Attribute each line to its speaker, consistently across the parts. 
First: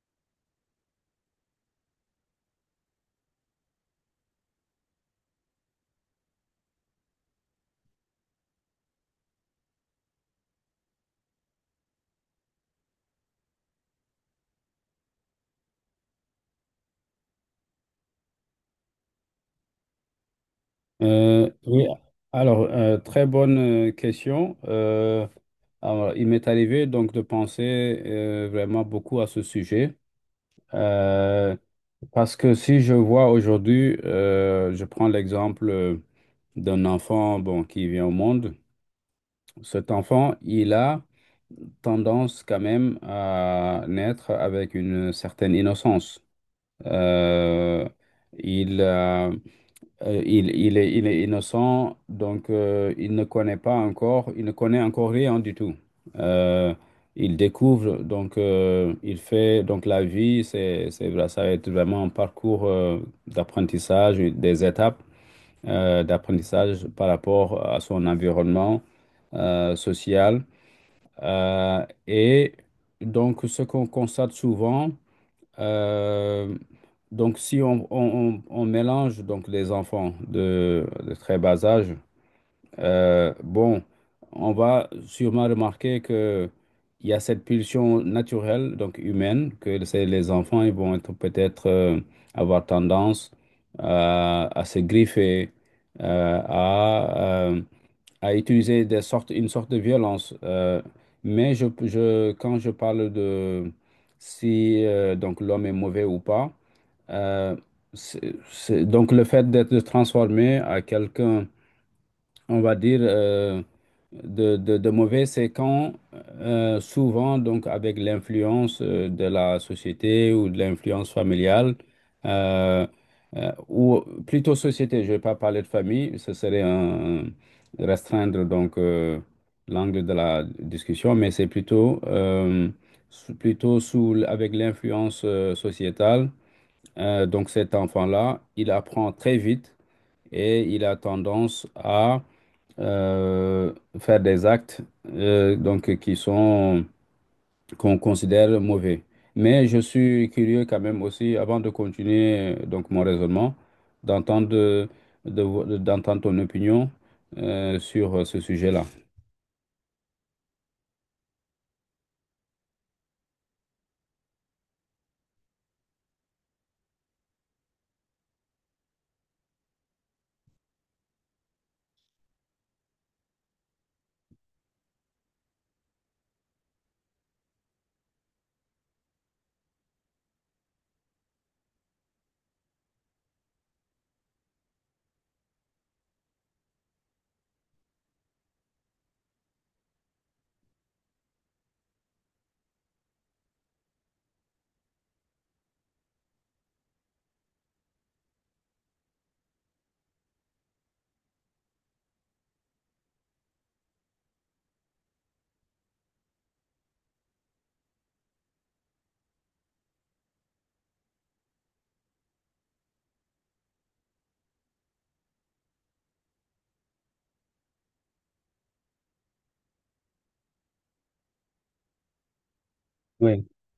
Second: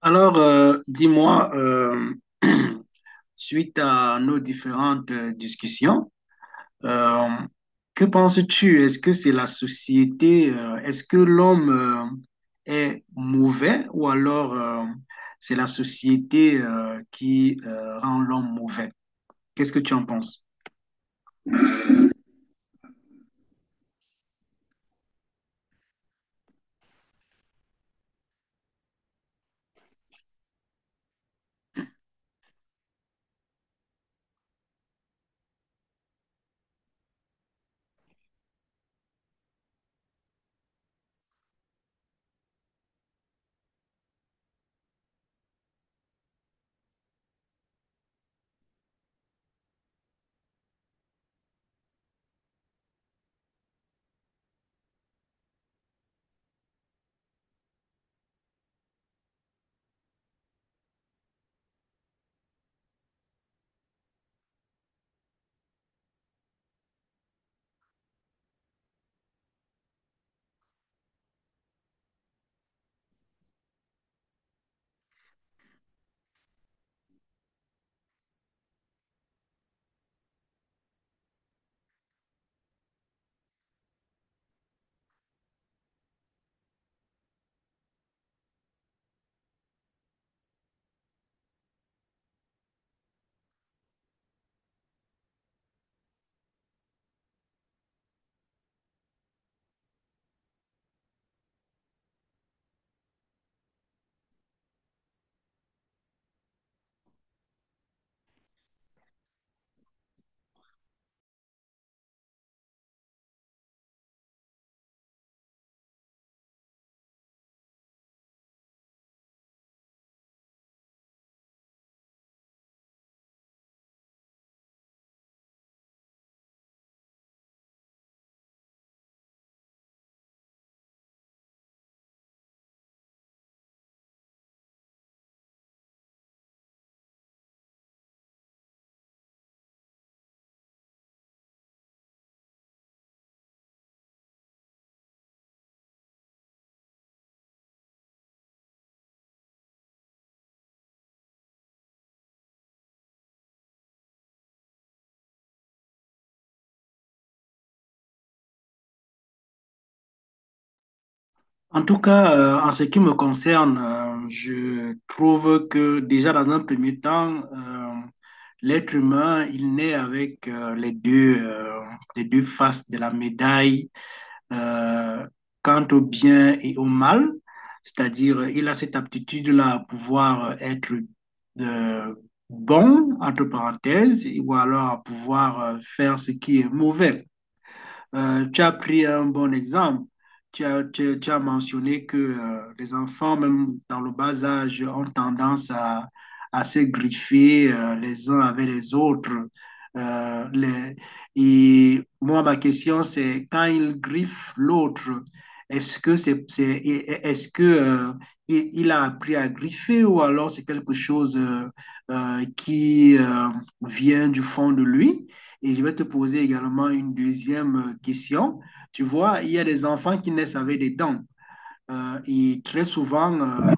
Speaker 1: Alors, dis-moi, suite à nos différentes discussions, euh, que penses-tu? Est-ce que c'est la société, est-ce que l'homme est mauvais ou alors c'est la société qui rend l'homme mauvais? Qu'est-ce que tu en penses?
Speaker 2: Oui, alors, très bonne question. Alors, il m'est arrivé donc de penser vraiment beaucoup à ce sujet. Euh, Parce que si je vois aujourd'hui, je prends l'exemple d'un enfant bon, qui vient au monde. Cet enfant, il a tendance quand même à naître avec une certaine innocence. Euh, il a il est innocent, donc il ne connaît pas encore, il ne connaît encore rien du tout. Euh, il découvre, donc il fait, donc la vie, vrai, ça va être vraiment un parcours d'apprentissage, des étapes d'apprentissage par rapport à son environnement social. Et donc ce qu'on constate souvent, euh, donc, si on mélange donc les enfants de très bas âge, bon, on va sûrement remarquer que il y a cette pulsion naturelle, donc humaine, que c'est les enfants, ils vont être peut-être avoir tendance à se griffer, euh, à euh, à utiliser des sortes, une sorte de violence. Mais quand je parle de si donc l'homme est mauvais ou pas, euh, c'est- donc le fait d'être transformé à quelqu'un on va dire, de mauvais, c'est quand souvent, donc avec l'influence de la société ou de l'influence familiale, euh, ou plutôt société, je ne vais pas parler de famille, ce serait un- restreindre donc l'angle de la discussion, mais c'est plutôt, sous- plutôt sous, l- avec l'influence sociétale. Donc cet enfant-là, il apprend très vite et il a tendance à faire des actes donc qui sont qu'on considère mauvais. Mais je suis curieux quand même aussi, avant de continuer donc mon raisonnement, d'entendre de, de vo- d'entendre ton opinion sur ce sujet-là.
Speaker 1: En tout cas, en ce qui me concerne, je trouve que déjà dans un premier temps, l'être humain, il naît avec les deux faces de la médaille euh, quant au bien et au mal. C'est-à-dire, il a cette aptitude-là à pouvoir être euh, bon, entre parenthèses, ou alors à pouvoir faire ce qui est mauvais. Tu as pris un bon exemple. Tu as mentionné que les enfants, même dans le bas âge, ont tendance à se griffer les uns avec les autres. Euh, les- et moi, ma question, c'est quand ils griffent l'autre, est-ce que c'est, c'est- est-ce que, il a appris à griffer ou alors c'est quelque chose qui vient du fond de lui? Et je vais te poser également une deuxième question. Tu vois, il y a des enfants qui naissent avec des dents. Et très souvent,
Speaker 2: Oui.
Speaker 1: euh,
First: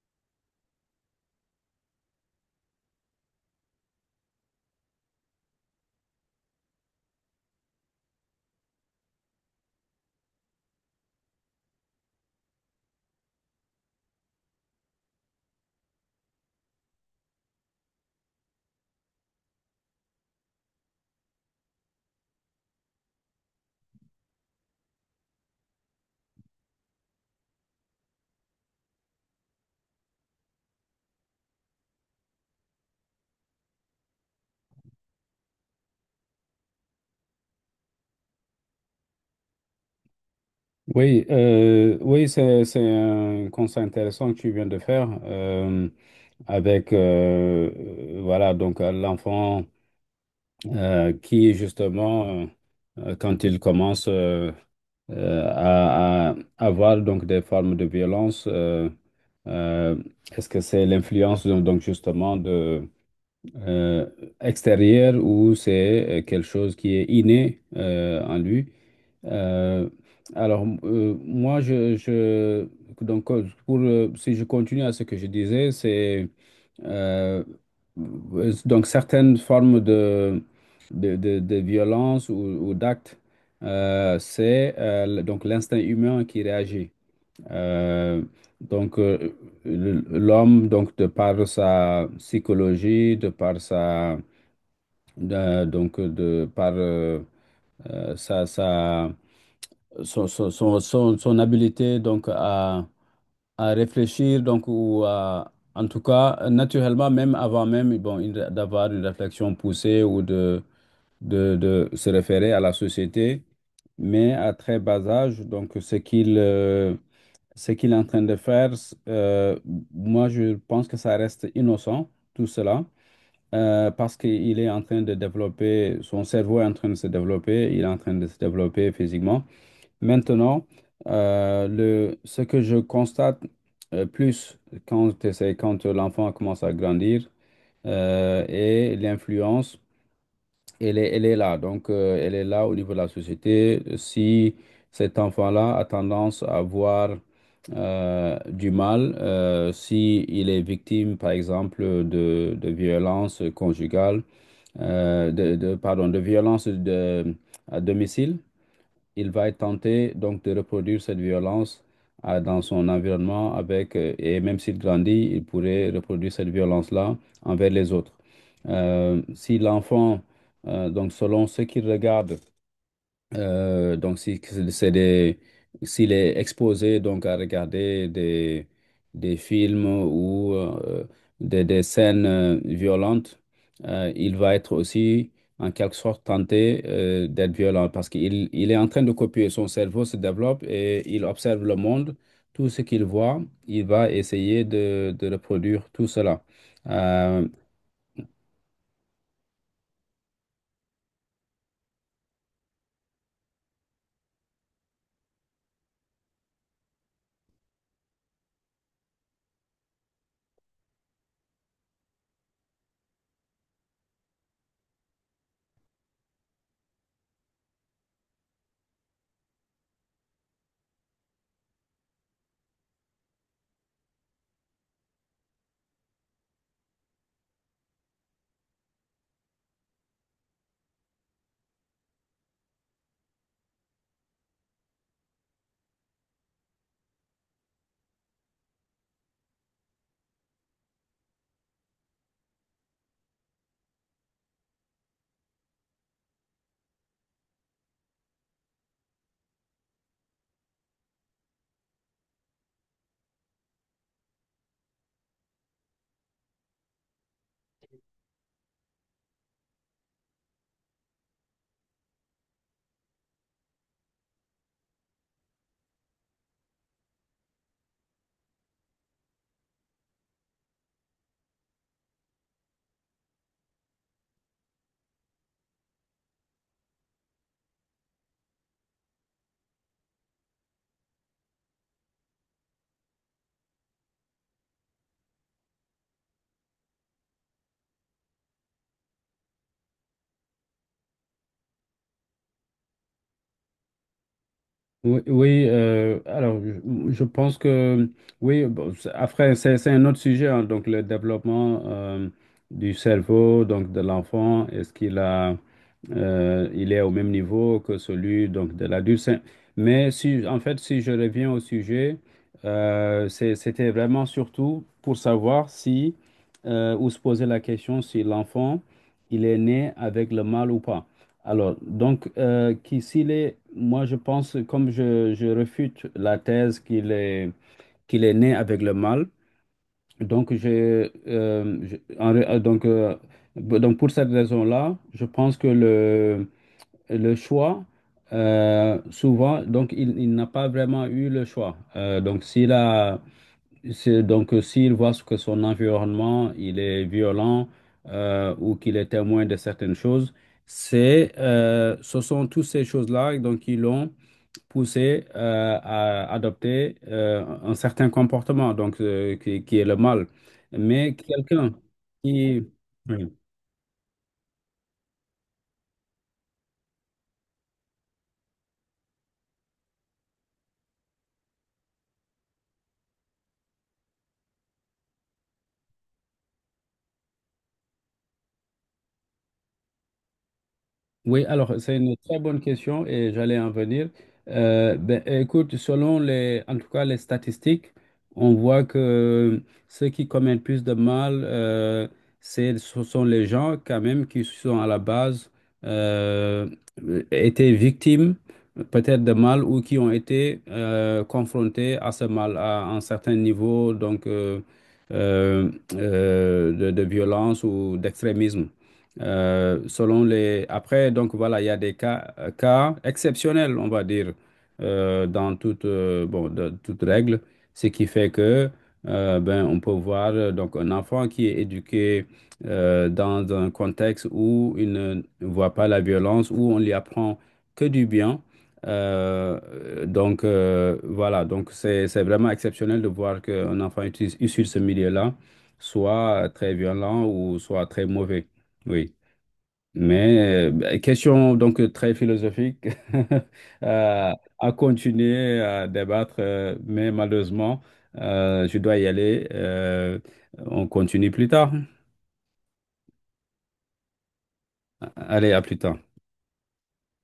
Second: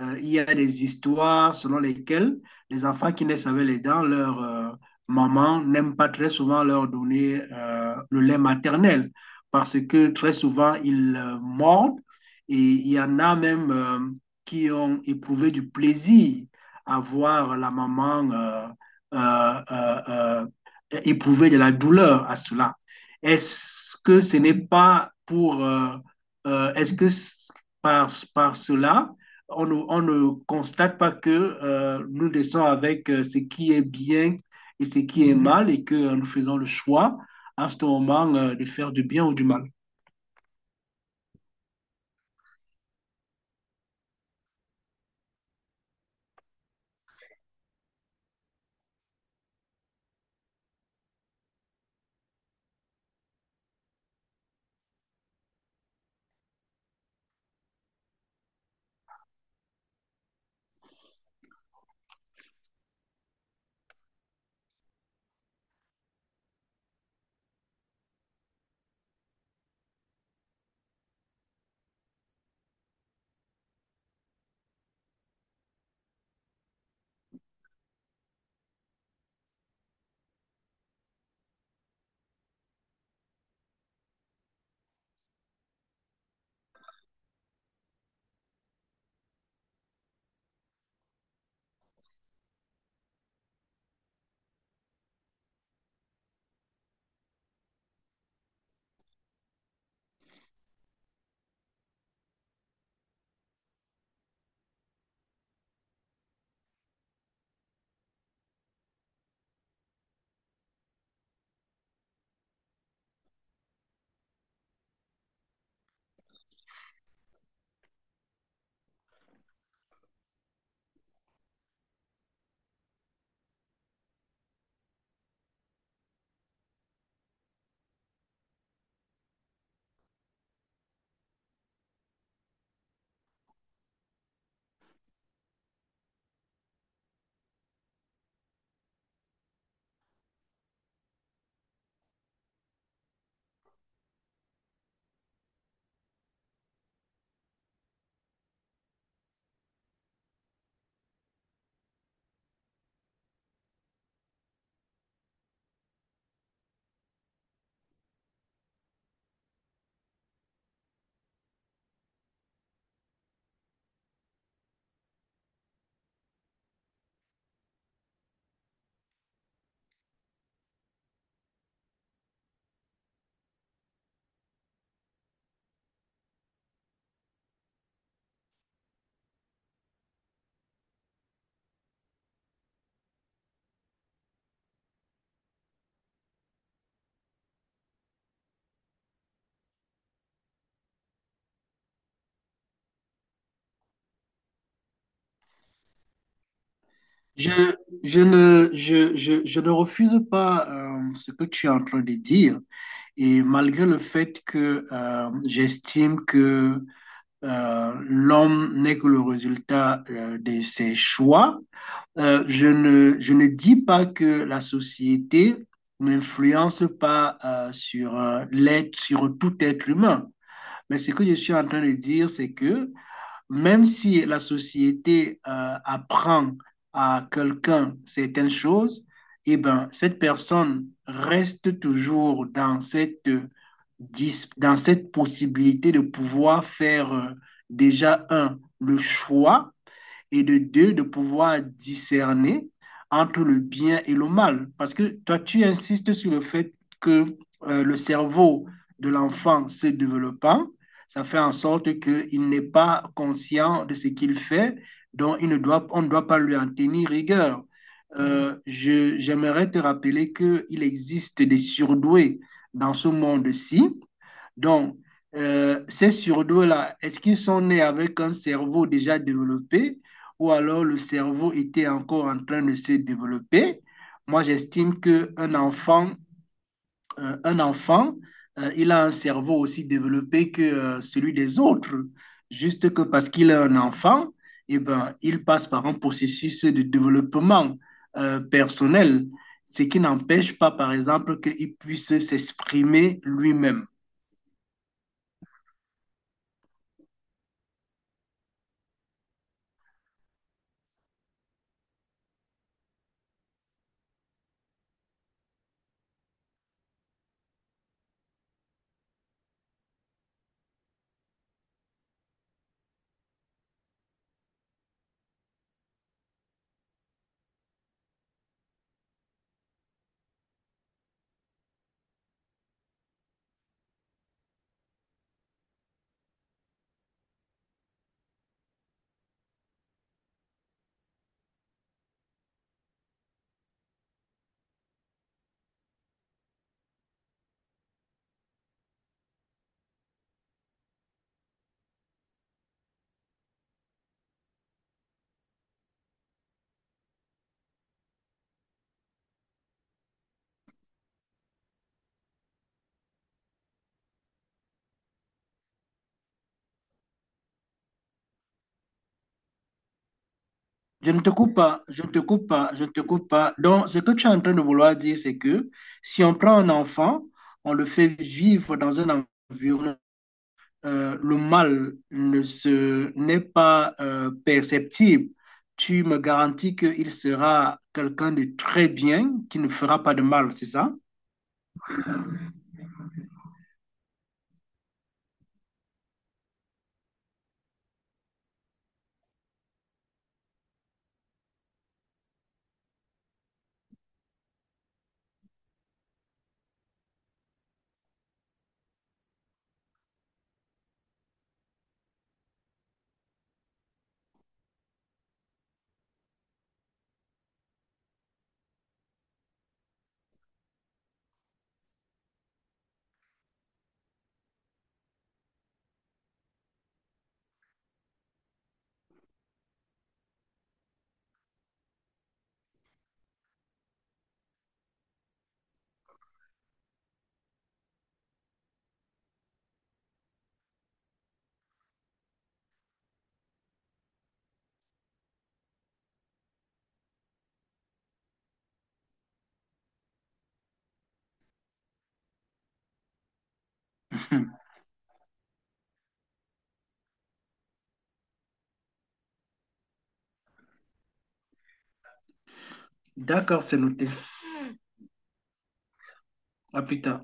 Speaker 1: euh, il y a des histoires selon lesquelles les enfants qui naissent avec les dents, leur maman n'aime pas très souvent leur donner le lait maternel parce que très souvent, ils mordent et il y en a même qui ont éprouvé du plaisir à voir la maman euh, euh, éprouver de la douleur à cela. Est-ce que ce n'est pas pour... Est-ce que par, par cela, on ne constate pas que nous restons avec ce qui est bien et ce qui est mal et que nous faisons le choix à ce moment de faire du bien ou du mal.
Speaker 2: Oui, c'est un constat intéressant que tu viens de faire avec voilà donc l'enfant qui justement quand il commence à avoir donc des formes de violence. Euh, Est-ce que c'est l'influence donc justement de euh, extérieure ou c'est quelque chose qui est inné en lui? Euh, alors, moi, je- donc, pour, si je continue à ce que je disais, c'est euh, donc certaines formes de violence ou d'actes, c'est le- donc l'instinct humain qui réagit. Euh, donc, euh, le- l'homme, donc, de par sa psychologie, de par sa, de- donc, de par sa son habileté donc à réfléchir donc ou à, en tout cas naturellement même avant même bon une- d'avoir une réflexion poussée ou de, de se référer à la société mais à très bas âge donc ce qu'il est en train de faire euh, moi je pense que ça reste innocent tout cela parce qu'il est en train de développer son cerveau est en train de se développer il est en train de se développer physiquement. Maintenant, le, ce que je constate plus quand, c'est quand l'enfant commence à grandir et l'influence, elle est là. Donc, elle est là au niveau de la société. Si cet enfant-là a tendance à voir du mal, si il est victime, par exemple, de violences conjugales, de- pardon, de violences à domicile, il va être tenté donc de reproduire cette violence dans son environnement avec, et même s'il grandit, il pourrait reproduire cette violence-là envers les autres. Si l'enfant, donc selon ce qu'il regarde, donc, si, c'est des, s'il est exposé donc à regarder des films ou des scènes violentes, il va être aussi en quelque sorte tenté d'être violent parce qu'il il est en train de copier. Son cerveau se développe et il observe le monde. Tout ce qu'il voit, il va essayer de reproduire tout cela. Euh,
Speaker 1: Je, je ne refuse pas ce que tu es en train de dire et malgré le fait que j'estime que l'homme n'est que le résultat de ses choix. Je ne dis pas que la société n'influence pas sur tout être humain. Mais ce que je suis en train de dire, c'est que même si la société apprend à quelqu'un certaines choses, eh ben, cette personne reste toujours dans dans cette possibilité de pouvoir faire, déjà, un, le choix et de deux, de pouvoir discerner entre le bien et le mal. Parce que toi, tu insistes sur le fait que le cerveau de l'enfant se développant, ça fait en sorte qu'il n'est pas conscient de ce qu'il fait, donc il ne doit, on ne doit pas lui en tenir rigueur. J'aimerais te rappeler qu'il existe des surdoués dans ce monde-ci donc, ces surdoués-là, est-ce qu'ils sont nés avec un cerveau déjà développé ou alors le cerveau était encore en train de se développer? Moi, j'estime qu'un enfant, euh, un enfant, il a un cerveau aussi développé que celui des autres. Juste que parce qu'il est un enfant, eh ben, il passe par un processus de développement personnel, ce qui n'empêche pas, par exemple, qu'il puisse s'exprimer lui-même.
Speaker 2: Oui, alors je pense que oui, bon, c'est- après c'est un autre sujet, hein, donc le développement du cerveau donc de l'enfant, est-ce qu'il a il est au même niveau que celui donc de l'adulte? C'est- mais si en fait si je reviens au sujet, c'est- c'était vraiment surtout pour savoir si ou se poser la question si l'enfant il est né avec le mal ou pas. Alors, donc, qui- s'il est, moi je pense, comme je réfute la thèse qu'il est né avec le mal, donc, je- en ré- b- donc pour cette raison-là, je pense que le choix, souvent, donc il n'a pas vraiment eu le choix. Donc, s'il a, c'est donc s'il voit que son environnement il est violent ou qu'il est témoin de certaines choses, c'est ce sont toutes ces choses-là donc qui l'ont poussé à adopter un certain comportement donc qui est le mal.
Speaker 1: Je
Speaker 2: Mais
Speaker 1: ne te coupe
Speaker 2: quelqu'un
Speaker 1: pas, je ne te coupe
Speaker 2: qui...
Speaker 1: pas, je ne te coupe
Speaker 2: Oui.
Speaker 1: pas. Donc, ce que tu es en train de vouloir dire, c'est que si on prend un enfant, on le fait vivre dans un environnement, le mal ne se, n'est pas perceptible. Tu me garantis qu'il sera quelqu'un de très bien, qui ne fera pas de mal, c'est ça?
Speaker 2: Oui, alors c'est une très bonne question et j'allais en venir. Ben, écoute, selon les, en tout cas les statistiques, on voit que ceux qui commettent plus de mal, c'est, ce sont les gens quand même qui sont à la base euh, étaient victimes peut-être de mal ou qui ont été confrontés à ce mal à un certain niveau donc de violence ou d'extrémisme. Selon les... Après, donc voilà, il y a des cas, cas exceptionnels, on va dire, dans toute, bon, de- toute règle, ce qui fait que ben, on peut voir donc, un enfant qui est éduqué dans un contexte où il ne voit pas la violence, où on lui apprend que du bien. Voilà, donc c'est vraiment exceptionnel de voir qu'un enfant issu de ce milieu-là soit très violent ou soit très mauvais. Oui. Mais question donc très philosophique euh, à continuer à débattre, mais malheureusement, je dois y aller. On continue plus tard.
Speaker 1: D'accord, c'est noté.
Speaker 2: Allez, à plus tard.
Speaker 1: À plus tard.